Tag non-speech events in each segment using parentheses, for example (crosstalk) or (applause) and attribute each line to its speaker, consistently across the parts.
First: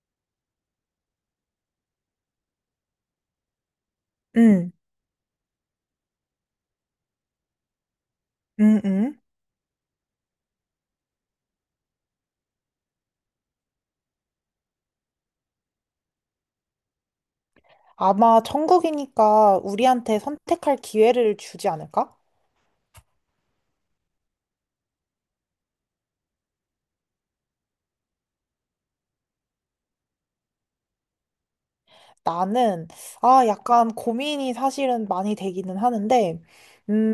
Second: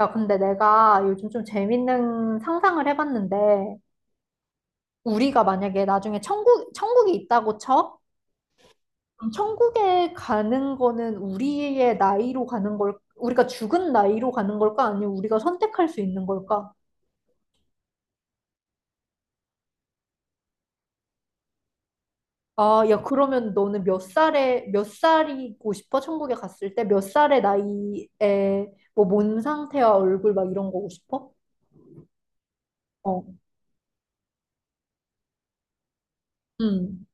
Speaker 1: 야, 근데 내가 요즘 좀 재밌는 상상을 해봤는데,
Speaker 2: 응,
Speaker 1: 우리가 만약에 나중에 천국이 있다고 쳐?
Speaker 2: 응, 응.
Speaker 1: 그럼 천국에 가는 거는 우리의 나이로 가는 걸, 우리가 죽은 나이로 가는 걸까? 아니면 우리가 선택할 수 있는 걸까?
Speaker 2: 아마 천국이니까 우리한테 선택할 기회를 주지 않을까?
Speaker 1: 아, 야, 그러면 너는 몇 살이고 싶어? 천국에 갔을 때? 몇 살의 나이에, 뭐, 몸 상태와 얼굴 막 이런 거고 싶어?
Speaker 2: 나는,
Speaker 1: 어,
Speaker 2: 약간 고민이 사실은 많이 되기는 하는데,
Speaker 1: 음,
Speaker 2: 음,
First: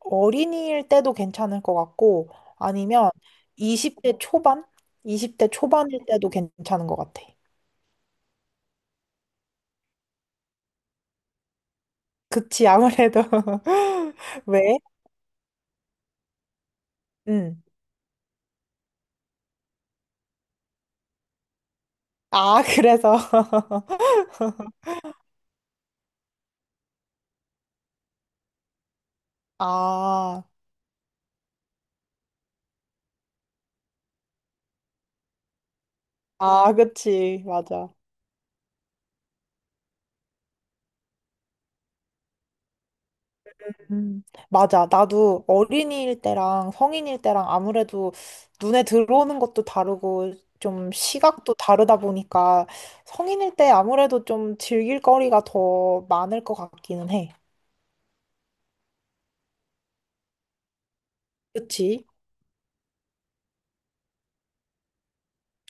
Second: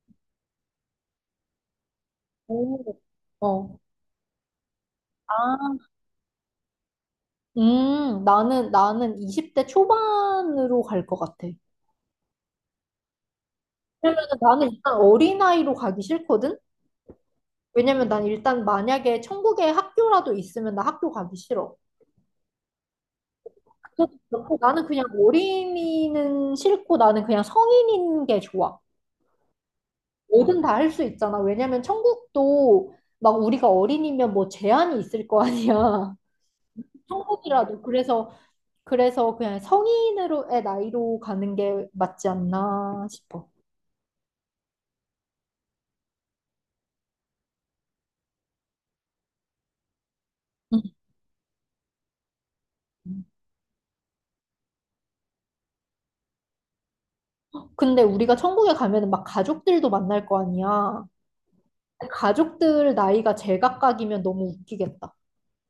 Speaker 2: 어린이일 때도 괜찮을 것 같고,
Speaker 1: 오,
Speaker 2: 아니면
Speaker 1: 어.
Speaker 2: 20대 초반? 20대 초반일 때도 괜찮은 것 같아.
Speaker 1: 나는 20대 초반으로 갈 것 같아.
Speaker 2: 그치, 아무래도. (laughs)
Speaker 1: 왜냐면 나는
Speaker 2: 왜?
Speaker 1: 일단 어린아이로 가기 싫거든?
Speaker 2: 응.
Speaker 1: 왜냐면 난 일단 만약에 천국에 학교라도 있으면 나 학교 가기 싫어.
Speaker 2: 아, 그래서.
Speaker 1: 그래서 그렇고 나는
Speaker 2: (laughs)
Speaker 1: 그냥 어린이는 싫고 나는 그냥 성인인 게 좋아.
Speaker 2: 아,
Speaker 1: 뭐든 다 할 수 있잖아. 왜냐면 천국도 막 우리가 어린이면 뭐 제한이 있을 거 아니야.
Speaker 2: 아,
Speaker 1: (laughs)
Speaker 2: 그치,
Speaker 1: 천국이라도.
Speaker 2: 맞아.
Speaker 1: 그래서 그냥 성인으로의 나이로 가는 게 맞지 않나 싶어.
Speaker 2: 음, 맞아. 나도 어린이일 때랑 성인일 때랑 아무래도 눈에 들어오는 것도 다르고 좀 시각도 다르다 보니까
Speaker 1: 응.
Speaker 2: 성인일 때 아무래도 좀 즐길 거리가 더 많을 것 같기는 해.
Speaker 1: 근데 우리가 천국에 가면은 막 가족들도 만날 거 아니야.
Speaker 2: 그치?
Speaker 1: 가족들 나이가 제각각이면 너무 웃기겠다.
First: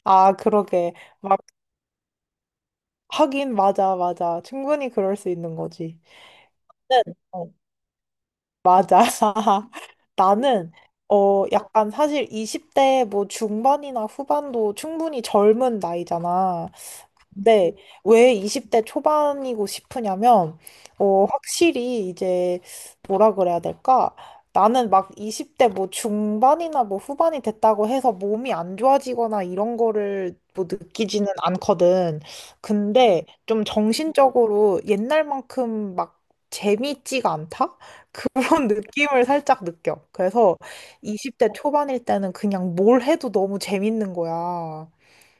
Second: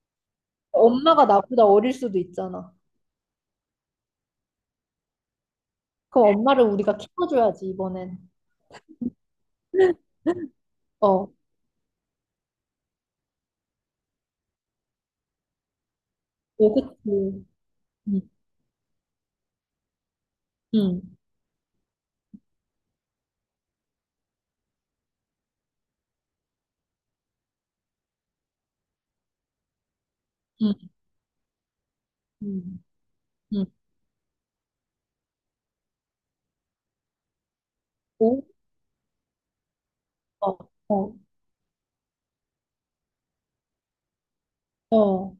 Speaker 2: 아, 그러게.
Speaker 1: 엄마가
Speaker 2: 막,
Speaker 1: 나보다 어릴 수도 있잖아.
Speaker 2: 하긴, 맞아, 맞아. 충분히 그럴 수 있는 거지.
Speaker 1: 그럼 엄마를 우리가
Speaker 2: 네. 어,
Speaker 1: 키워줘야지, 이번엔.
Speaker 2: 맞아. (laughs) 나는,
Speaker 1: 어,
Speaker 2: 약간 사실 20대 뭐 중반이나 후반도 충분히 젊은 나이잖아.
Speaker 1: 오, 그치.
Speaker 2: 네,
Speaker 1: 응,
Speaker 2: 왜 20대 초반이고 싶으냐면,
Speaker 1: 응,
Speaker 2: 확실히 이제, 뭐라 그래야 될까? 나는 막 20대 뭐 중반이나 뭐 후반이 됐다고 해서 몸이 안 좋아지거나 이런 거를 뭐
Speaker 1: 응,
Speaker 2: 느끼지는 않거든.
Speaker 1: 응,
Speaker 2: 근데 좀
Speaker 1: 응.
Speaker 2: 정신적으로 옛날만큼 막 재밌지가 않다? 그런
Speaker 1: 오,
Speaker 2: (laughs) 느낌을 살짝 느껴.
Speaker 1: 어,
Speaker 2: 그래서
Speaker 1: 어,
Speaker 2: 20대 초반일 때는 그냥 뭘 해도 너무 재밌는 거야.
Speaker 1: 어,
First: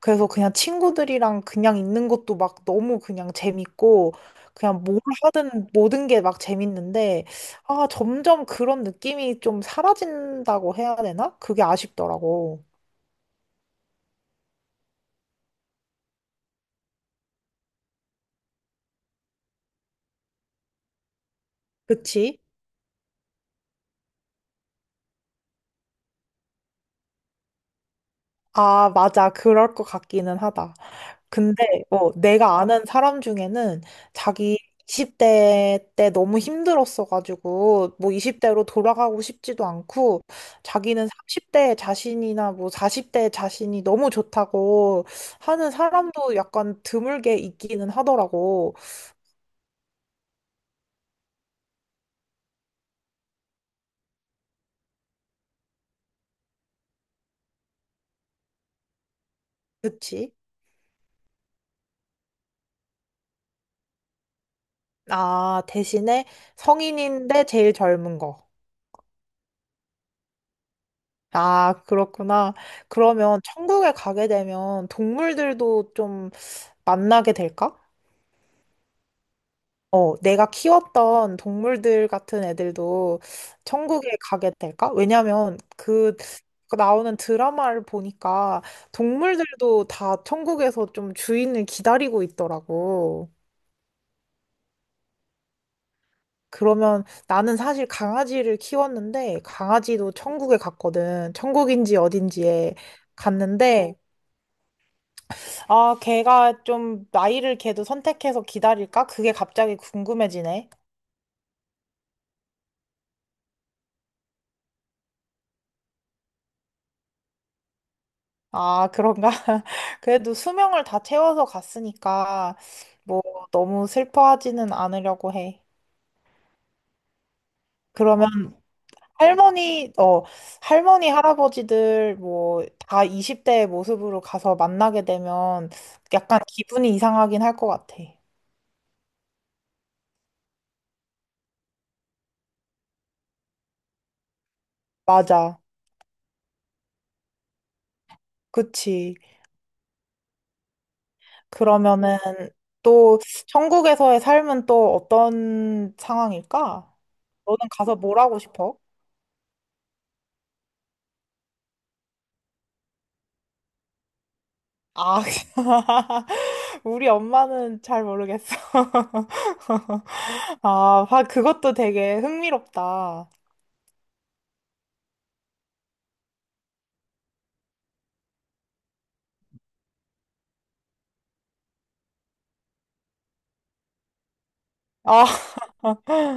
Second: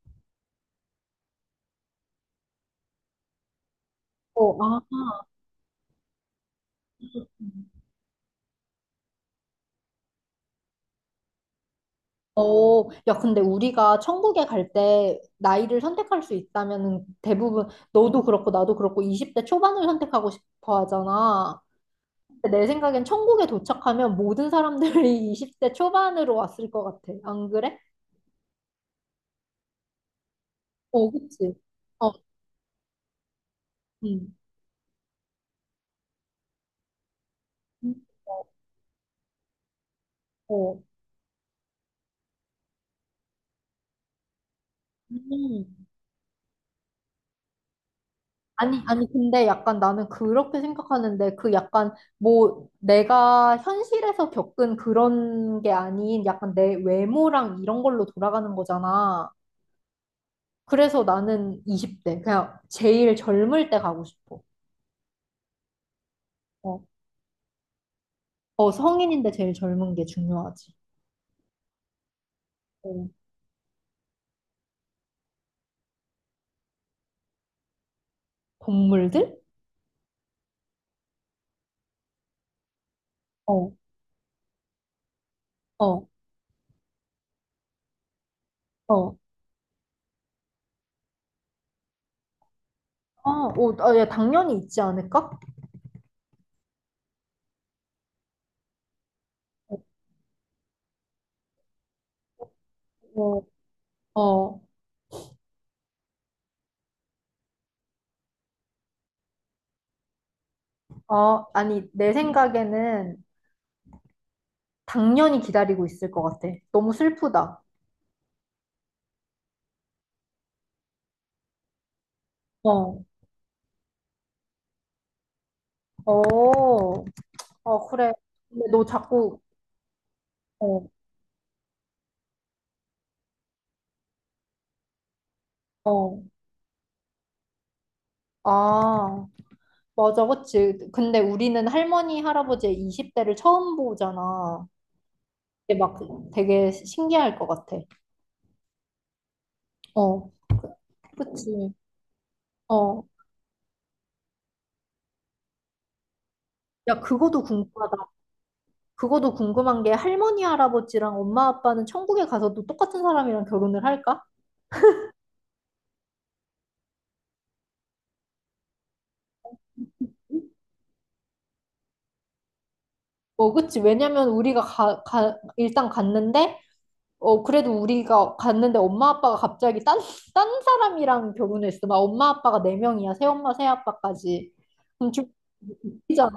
Speaker 2: 그래서 그냥 친구들이랑 그냥 있는 것도 막 너무 그냥 재밌고,
Speaker 1: 어, 아.
Speaker 2: 그냥 뭘 하든 모든 게 막 재밌는데, 아, 점점 그런 느낌이 좀 사라진다고 해야 되나? 그게 아쉽더라고.
Speaker 1: 어, 야, 근데 우리가 천국에 갈 때 나이를 선택할 수 있다면은 대부분 너도 그렇고 나도 그렇고 20대 초반을 선택하고 싶어 하잖아.
Speaker 2: 그치?
Speaker 1: 내 생각엔 천국에 도착하면 모든 사람들이 (laughs) 20대 초반으로 왔을 것 같아. 안 그래?
Speaker 2: 아, 맞아. 그럴 것 같기는 하다.
Speaker 1: 어, 그치.
Speaker 2: 근데
Speaker 1: 어,
Speaker 2: 내가 아는 사람 중에는
Speaker 1: 음,
Speaker 2: 자기 20대 때 너무
Speaker 1: 음,
Speaker 2: 힘들었어가지고 뭐 20대로 돌아가고 싶지도 않고
Speaker 1: 어.
Speaker 2: 자기는 30대 자신이나 뭐 40대 자신이 너무 좋다고 하는
Speaker 1: 음.
Speaker 2: 사람도 약간 드물게 있기는 하더라고.
Speaker 1: 아니, 아니, 근데 약간 나는 그렇게 생각하는데, 그 약간 뭐 내가 현실에서 겪은 그런 게 아닌 약간 내 외모랑 이런 걸로 돌아가는 거잖아.
Speaker 2: 그치?
Speaker 1: 그래서 나는 20대, 그냥 제일 젊을 때 가고 싶어.
Speaker 2: 아, 대신에
Speaker 1: 어,
Speaker 2: 성인인데 제일 젊은 거.
Speaker 1: 어 성인인데 제일 젊은 게 중요하지.
Speaker 2: 아, 그렇구나.
Speaker 1: 어,
Speaker 2: 그러면 천국에 가게 되면 동물들도 좀 만나게 될까?
Speaker 1: 동물들?
Speaker 2: 내가 키웠던 동물들 같은 애들도
Speaker 1: 어,
Speaker 2: 천국에 가게 될까? 왜냐면
Speaker 1: 어.
Speaker 2: 그 나오는 드라마를 보니까
Speaker 1: 어,
Speaker 2: 동물들도 다 천국에서 좀 주인을 기다리고
Speaker 1: 아,
Speaker 2: 있더라고.
Speaker 1: 어, 아, 야, 당연히 있지 않을까?
Speaker 2: 그러면 나는 사실 강아지를 키웠는데 강아지도 천국에 갔거든. 천국인지 어딘지에
Speaker 1: 어,
Speaker 2: 갔는데
Speaker 1: 어,
Speaker 2: 아, 걔가 좀 나이를 걔도 선택해서 기다릴까? 그게 갑자기 궁금해지네.
Speaker 1: 어, 아니, 내 생각에는 당연히 기다리고 있을 것 같아. 너무 슬프다.
Speaker 2: 아, 그런가? (laughs) 그래도 수명을 다 채워서 갔으니까,
Speaker 1: 어,
Speaker 2: 뭐, 너무 슬퍼하지는 않으려고 해.
Speaker 1: 어, 어, 그래.
Speaker 2: 그러면
Speaker 1: 근데 너 자꾸,
Speaker 2: 할머니, 어,
Speaker 1: 어,
Speaker 2: 할머니, 할아버지들, 뭐, 다 20대의 모습으로 가서 만나게 되면
Speaker 1: 어,
Speaker 2: 약간 기분이 이상하긴 할 것 같아.
Speaker 1: 아, 맞아, 그치. 근데 우리는 할머니, 할아버지의 20대를 처음 보잖아.
Speaker 2: 맞아.
Speaker 1: 근데 막 되게 신기할 것 같아.
Speaker 2: 그치.
Speaker 1: 어, 그치.
Speaker 2: 그러면은
Speaker 1: 어,
Speaker 2: 또, 천국에서의 삶은 또 어떤 상황일까?
Speaker 1: 야, 그거도
Speaker 2: 너는 가서
Speaker 1: 궁금하다.
Speaker 2: 뭘 하고 싶어?
Speaker 1: 그거도 궁금한 게 할머니, 할아버지랑 엄마, 아빠는 천국에 가서도 똑같은 사람이랑 결혼을 할까?
Speaker 2: 아, (laughs) 우리 엄마는 잘 모르겠어. (laughs) 아, 아, 그것도 되게 흥미롭다.
Speaker 1: 어, 그치. 왜냐면 우리가 일단 갔는데, 어, 그래도 우리가 갔는데 엄마, 아빠가 갑자기 딴 사람이랑 결혼했어. 막 엄마, 아빠가 네명이야 새엄마, 새아빠까지. 그럼 좀
Speaker 2: 아, (laughs)
Speaker 1: 웃기잖아.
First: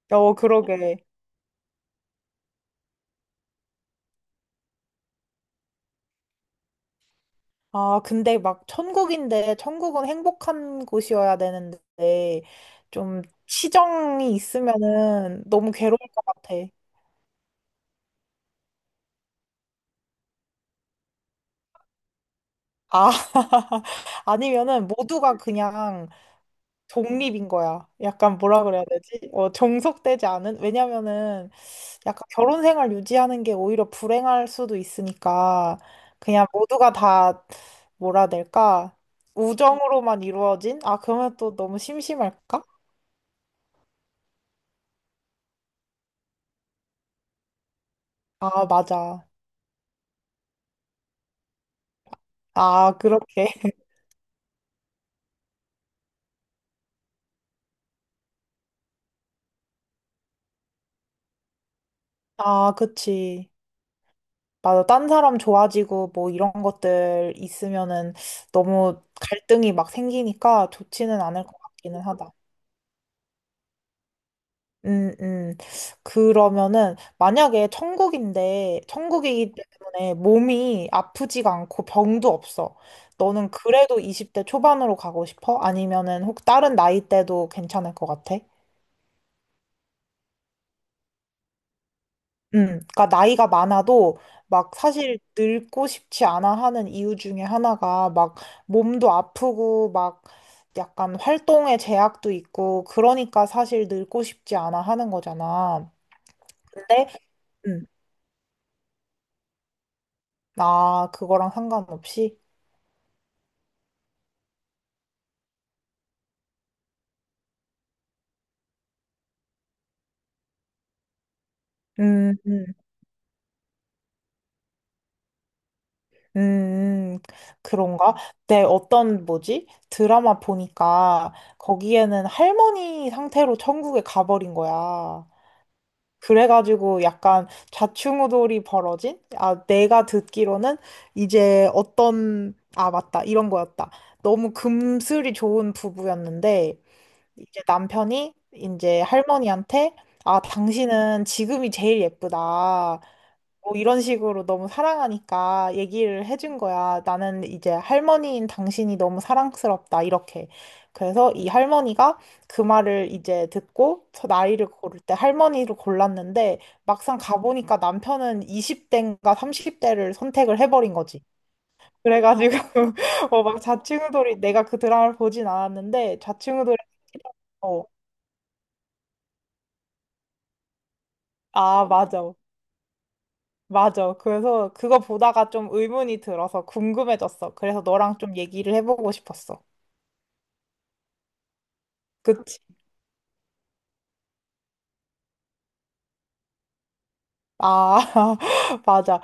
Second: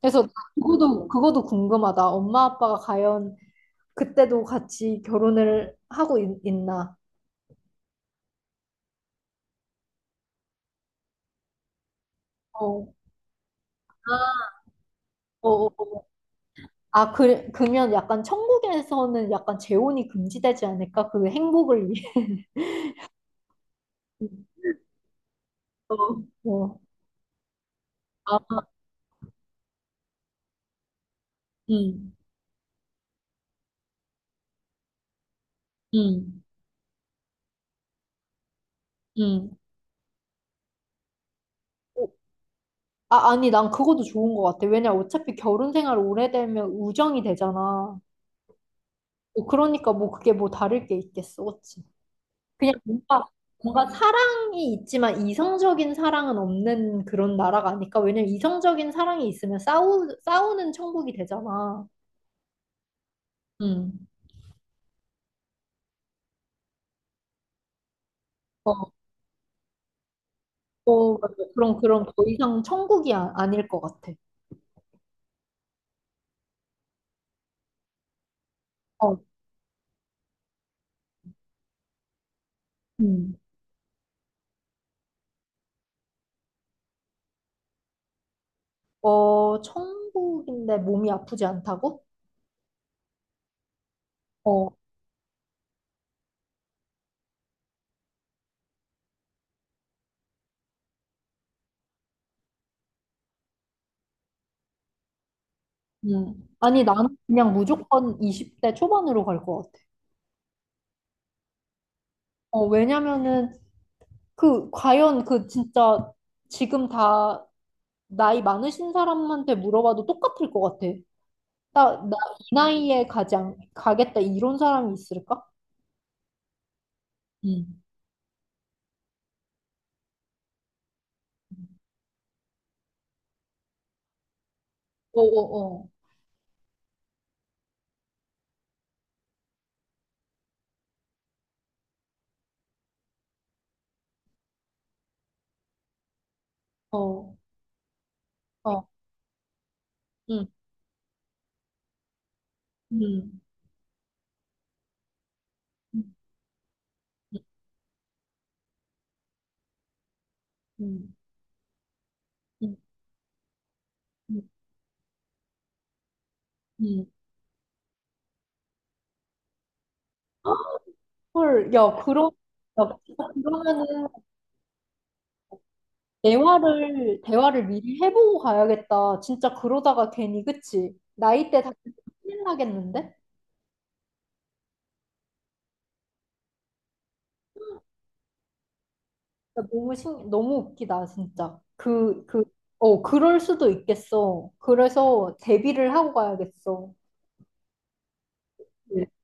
Speaker 1: 그래서
Speaker 2: 어, 그러게.
Speaker 1: 그거도 궁금하다. 엄마, 아빠가 과연 그때도 같이 결혼을 하고 나
Speaker 2: 아, 근데 막 천국인데, 천국은 행복한 곳이어야 되는데,
Speaker 1: 어, 어,
Speaker 2: 좀 치정이 있으면은
Speaker 1: 어,
Speaker 2: 너무 괴로울
Speaker 1: 어.
Speaker 2: 것 같아.
Speaker 1: 아, 그러면 약간 천국에서는 약간 재혼이 금지되지 않을까? 그 행복을 위해.
Speaker 2: 아, (laughs)
Speaker 1: (laughs)
Speaker 2: 아니면은 모두가
Speaker 1: 어,
Speaker 2: 그냥
Speaker 1: 어.
Speaker 2: 독립인 거야. 약간
Speaker 1: 아,
Speaker 2: 뭐라 그래야 되지? 종속되지 않은? 왜냐면은,
Speaker 1: 음,
Speaker 2: 약간 결혼 생활 유지하는 게 오히려 불행할 수도 있으니까
Speaker 1: 음,
Speaker 2: 그냥 모두가 다 뭐라 해야 될까?
Speaker 1: 음.
Speaker 2: 우정으로만 이루어진? 아, 그러면 또 너무
Speaker 1: 어,
Speaker 2: 심심할까?
Speaker 1: 아, 아니, 난 그것도 좋은 것 같아. 왜냐, 어차피 결혼 생활 오래되면 우정이 되잖아.
Speaker 2: 아, 맞아.
Speaker 1: 어, 그러니까 뭐 그게 뭐 다를 게 있겠어, 그치? 그냥
Speaker 2: 아, 그렇게. (laughs)
Speaker 1: 뭔가 사랑이 있지만 이성적인 사랑은 없는 그런 나라가 아닐까? 왜냐면 이성적인 사랑이 있으면 싸우는 천국이 되잖아.
Speaker 2: 아, 그치.
Speaker 1: 음.
Speaker 2: 맞아. 딴 사람 좋아지고 뭐 이런 것들 있으면은 너무 갈등이 막 생기니까
Speaker 1: 어,
Speaker 2: 좋지는
Speaker 1: 맞아.
Speaker 2: 않을 것 같기는
Speaker 1: 그럼 더
Speaker 2: 하다.
Speaker 1: 이상 천국이 아닐 것 같아.
Speaker 2: 음, 음. 그러면은, 만약에 천국인데,
Speaker 1: 어,
Speaker 2: 천국이기 때문에 몸이 아프지가 않고 병도 없어.
Speaker 1: 음.
Speaker 2: 너는 그래도 20대 초반으로 가고 싶어? 아니면은 혹 다른 나이대도 괜찮을 것 같아?
Speaker 1: 어, 천국인데 몸이 아프지 않다고?
Speaker 2: 그러니까 나이가 많아도
Speaker 1: 어,
Speaker 2: 막 사실 늙고 싶지 않아 하는 이유 중에 하나가 막 몸도 아프고 막 약간 활동에 제약도 있고 그러니까 사실 늙고 싶지 않아 하는 거잖아.
Speaker 1: 아니,
Speaker 2: 근데
Speaker 1: 나는 그냥
Speaker 2: 음,
Speaker 1: 무조건 20대 초반으로 갈 것 같아.
Speaker 2: 아, 그거랑 상관없이?
Speaker 1: 어, 왜냐면은, 그, 과연 그 진짜 지금 다 나이 많으신 사람한테 물어봐도 똑같을 것 같아. 나
Speaker 2: 음,
Speaker 1: 이
Speaker 2: 음,
Speaker 1: 나이에 가겠다 이런 사람이 있을까?
Speaker 2: 음,
Speaker 1: 음.
Speaker 2: 그런가? 내 어떤, 뭐지? 드라마 보니까 거기에는 할머니 상태로 천국에 가버린
Speaker 1: 어,
Speaker 2: 거야.
Speaker 1: 어,
Speaker 2: 그래가지고 약간 좌충우돌이 벌어진? 아, 내가 듣기로는 이제 어떤, 아, 맞다. 이런 거였다. 너무 금슬이 좋은 부부였는데,
Speaker 1: 어.
Speaker 2: 이제 남편이
Speaker 1: 어, 어,
Speaker 2: 이제 할머니한테 아,
Speaker 1: 음,
Speaker 2: 당신은 지금이 제일 예쁘다.
Speaker 1: 음,
Speaker 2: 뭐 이런 식으로 너무 사랑하니까
Speaker 1: 음,
Speaker 2: 얘기를 해준 거야. 나는 이제 할머니인 당신이 너무 사랑스럽다. 이렇게.
Speaker 1: 음,
Speaker 2: 그래서 이 할머니가 그
Speaker 1: 음,
Speaker 2: 말을 이제 듣고 저
Speaker 1: 음.
Speaker 2: 나이를 고를 때 할머니를 골랐는데
Speaker 1: 음.
Speaker 2: 막상 가보니까 남편은 20대인가 30대를 선택을 해버린 거지.
Speaker 1: 헐, 야,
Speaker 2: 그래가지고
Speaker 1: 야, 진짜
Speaker 2: (laughs) 막
Speaker 1: 그러면은
Speaker 2: 좌충우돌이 내가 그 드라마를 보진 않았는데 좌충우돌이
Speaker 1: 대화를
Speaker 2: 어,
Speaker 1: 미리 해보고 가야겠다. 진짜 그러다가 괜히, 그치? 나이 때 다
Speaker 2: 아, 맞아,
Speaker 1: 큰일 나겠는데?
Speaker 2: 맞아. 그래서 그거 보다가 좀 의문이 들어서 궁금해졌어. 그래서 너랑 좀 얘기를 해보고 싶었어.
Speaker 1: 야, 너무 웃기다, 진짜.
Speaker 2: 그치.
Speaker 1: 어, 그럴 수도 있겠어. 그래서 대비를 하고 가야겠어.
Speaker 2: 아, (laughs)
Speaker 1: 네.
Speaker 2: 맞아.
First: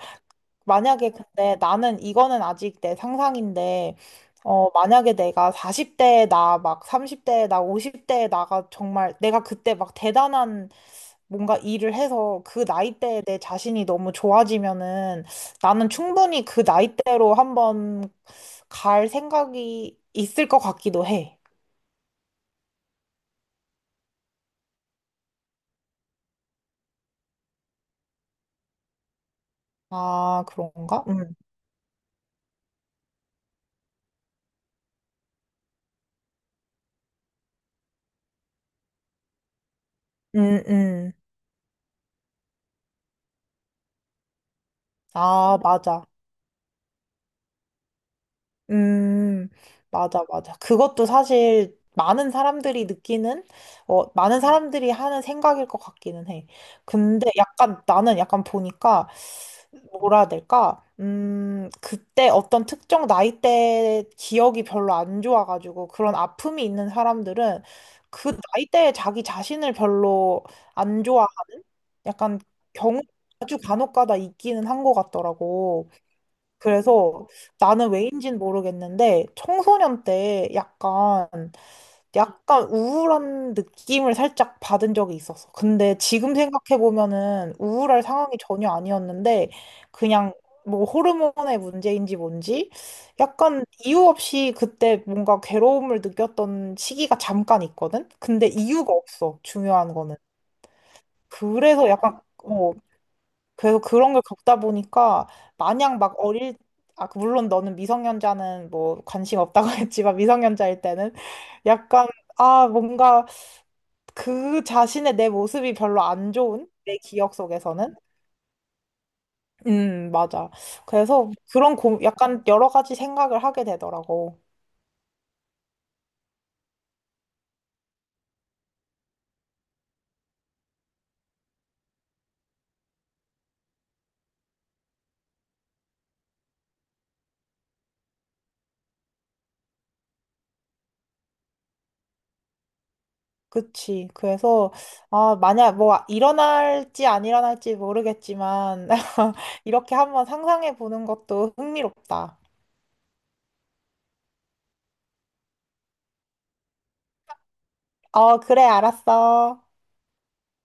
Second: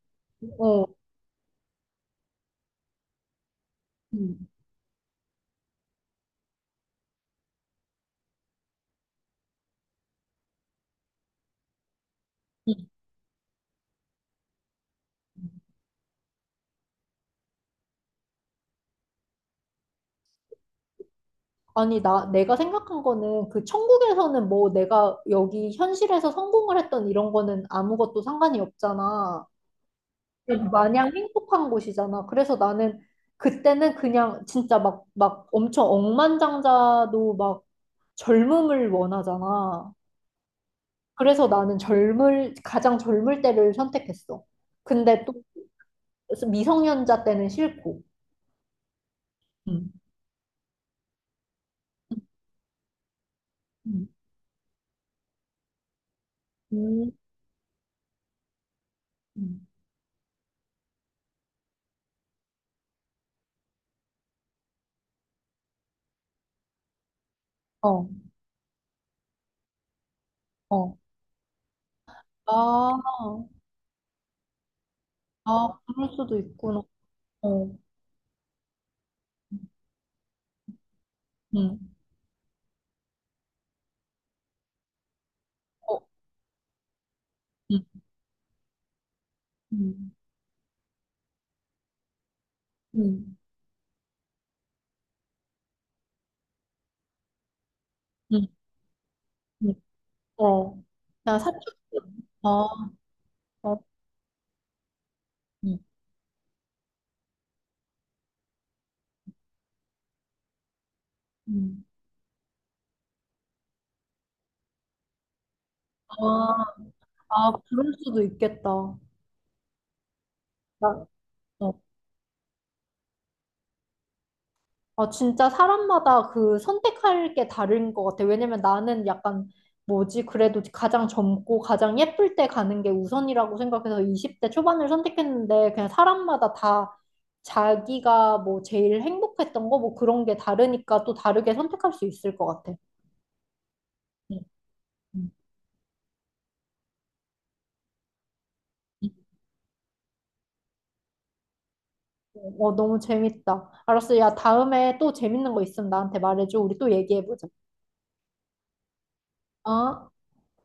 Speaker 1: 어,
Speaker 2: 만약에 근데 나는 이거는 아직 내 상상인데
Speaker 1: 음.
Speaker 2: 만약에 내가 40대에 나 막 30대에 나 50대에 나가 정말 내가 그때 막 대단한 뭔가 일을 해서 그
Speaker 1: 음.
Speaker 2: 나이대에 내 자신이 너무 좋아지면은
Speaker 1: 음.
Speaker 2: 나는 충분히 그 나이대로 한번 갈 생각이 있을 것 같기도 해.
Speaker 1: 아니, 내가 생각한 거는 그 천국에서는 뭐 내가 여기 현실에서 성공을 했던 이런 거는 아무것도 상관이 없잖아.
Speaker 2: 아, 그런가?
Speaker 1: 마냥
Speaker 2: 응,
Speaker 1: 행복한 곳이잖아. 그래서 나는 그때는 그냥 진짜 막 엄청 억만장자도 막 젊음을 원하잖아.
Speaker 2: 응, 응.
Speaker 1: 그래서 나는 가장 젊을 때를 선택했어. 근데 또
Speaker 2: 아, 맞아.
Speaker 1: 미성년자 때는 싫고.
Speaker 2: 음,
Speaker 1: 음.
Speaker 2: 맞아, 맞아. 그것도 사실 많은 사람들이 느끼는,
Speaker 1: 음.
Speaker 2: 많은 사람들이 하는 생각일 것 같기는 해.
Speaker 1: 음.
Speaker 2: 근데 약간 나는 약간 보니까,
Speaker 1: 음.
Speaker 2: 뭐라 해야 될까? 그때 어떤 특정 나이대 기억이 별로 안 좋아가지고 그런 아픔이 있는 사람들은
Speaker 1: 어,
Speaker 2: 그 나이대에 자기 자신을 별로
Speaker 1: 어.
Speaker 2: 안 좋아. 약간
Speaker 1: 아,
Speaker 2: 경우 아주 간혹 가다 있기는 한 것
Speaker 1: 아,
Speaker 2: 같더라고.
Speaker 1: 그럴 수도 있구나.
Speaker 2: 그래서
Speaker 1: 어.
Speaker 2: 나는 왜인진 모르겠는데 청소년 때 약간
Speaker 1: 음.
Speaker 2: 약간 우울한 느낌을 살짝 받은 적이 있었어. 근데
Speaker 1: 어.
Speaker 2: 지금 생각해 보면은
Speaker 1: 음.
Speaker 2: 우울할 상황이 전혀 아니었는데
Speaker 1: 음.
Speaker 2: 그냥 뭐 호르몬의 문제인지 뭔지
Speaker 1: 음.
Speaker 2: 약간 이유 없이 그때 뭔가 괴로움을 느꼈던 시기가 잠깐 있거든.
Speaker 1: 음.
Speaker 2: 근데 이유가 없어.
Speaker 1: 음.
Speaker 2: 중요한 거는.
Speaker 1: 어. 나 사춘기.
Speaker 2: 그래서 약간
Speaker 1: 아. 어.
Speaker 2: 그래서 그런 걸 겪다 보니까 마냥 막 어릴, 아, 그 물론 너는 미성년자는 뭐 관심 없다고 (laughs) 했지만 미성년자일 때는
Speaker 1: 음.
Speaker 2: 약간, 아, 뭔가 그 자신의 내 모습이 별로 안
Speaker 1: 아,
Speaker 2: 좋은 내 기억
Speaker 1: 아, 그럴
Speaker 2: 속에서는.
Speaker 1: 수도 있겠다.
Speaker 2: 음, 맞아.
Speaker 1: 나,
Speaker 2: 그래서 그런
Speaker 1: 어.
Speaker 2: 고, 약간 여러 가지 생각을 하게 되더라고.
Speaker 1: 아, 진짜 사람마다 그 선택할 게 다른 것 같아. 왜냐면 나는 약간 뭐지? 그래도 가장 젊고 가장 예쁠 때 가는 게 우선이라고 생각해서 20대 초반을 선택했는데 그냥 사람마다 다 자기가 뭐 제일 행복했던 거 뭐 그런 게 다르니까 또 다르게 선택할 수 있을 것 같아.
Speaker 2: 그치.
Speaker 1: 응,
Speaker 2: 그래서
Speaker 1: 응.
Speaker 2: 아, 만약 뭐 일어날지 안 일어날지 모르겠지만
Speaker 1: 응.
Speaker 2: (laughs) 이렇게 한번 상상해 보는 것도 흥미롭다.
Speaker 1: 어, 너무 재밌다. 알았어. 야, 다음에 또 재밌는 거 있으면 나한테 말해줘. 우리 또 얘기해보자.
Speaker 2: 어, 그래, 알았어.
Speaker 1: 어?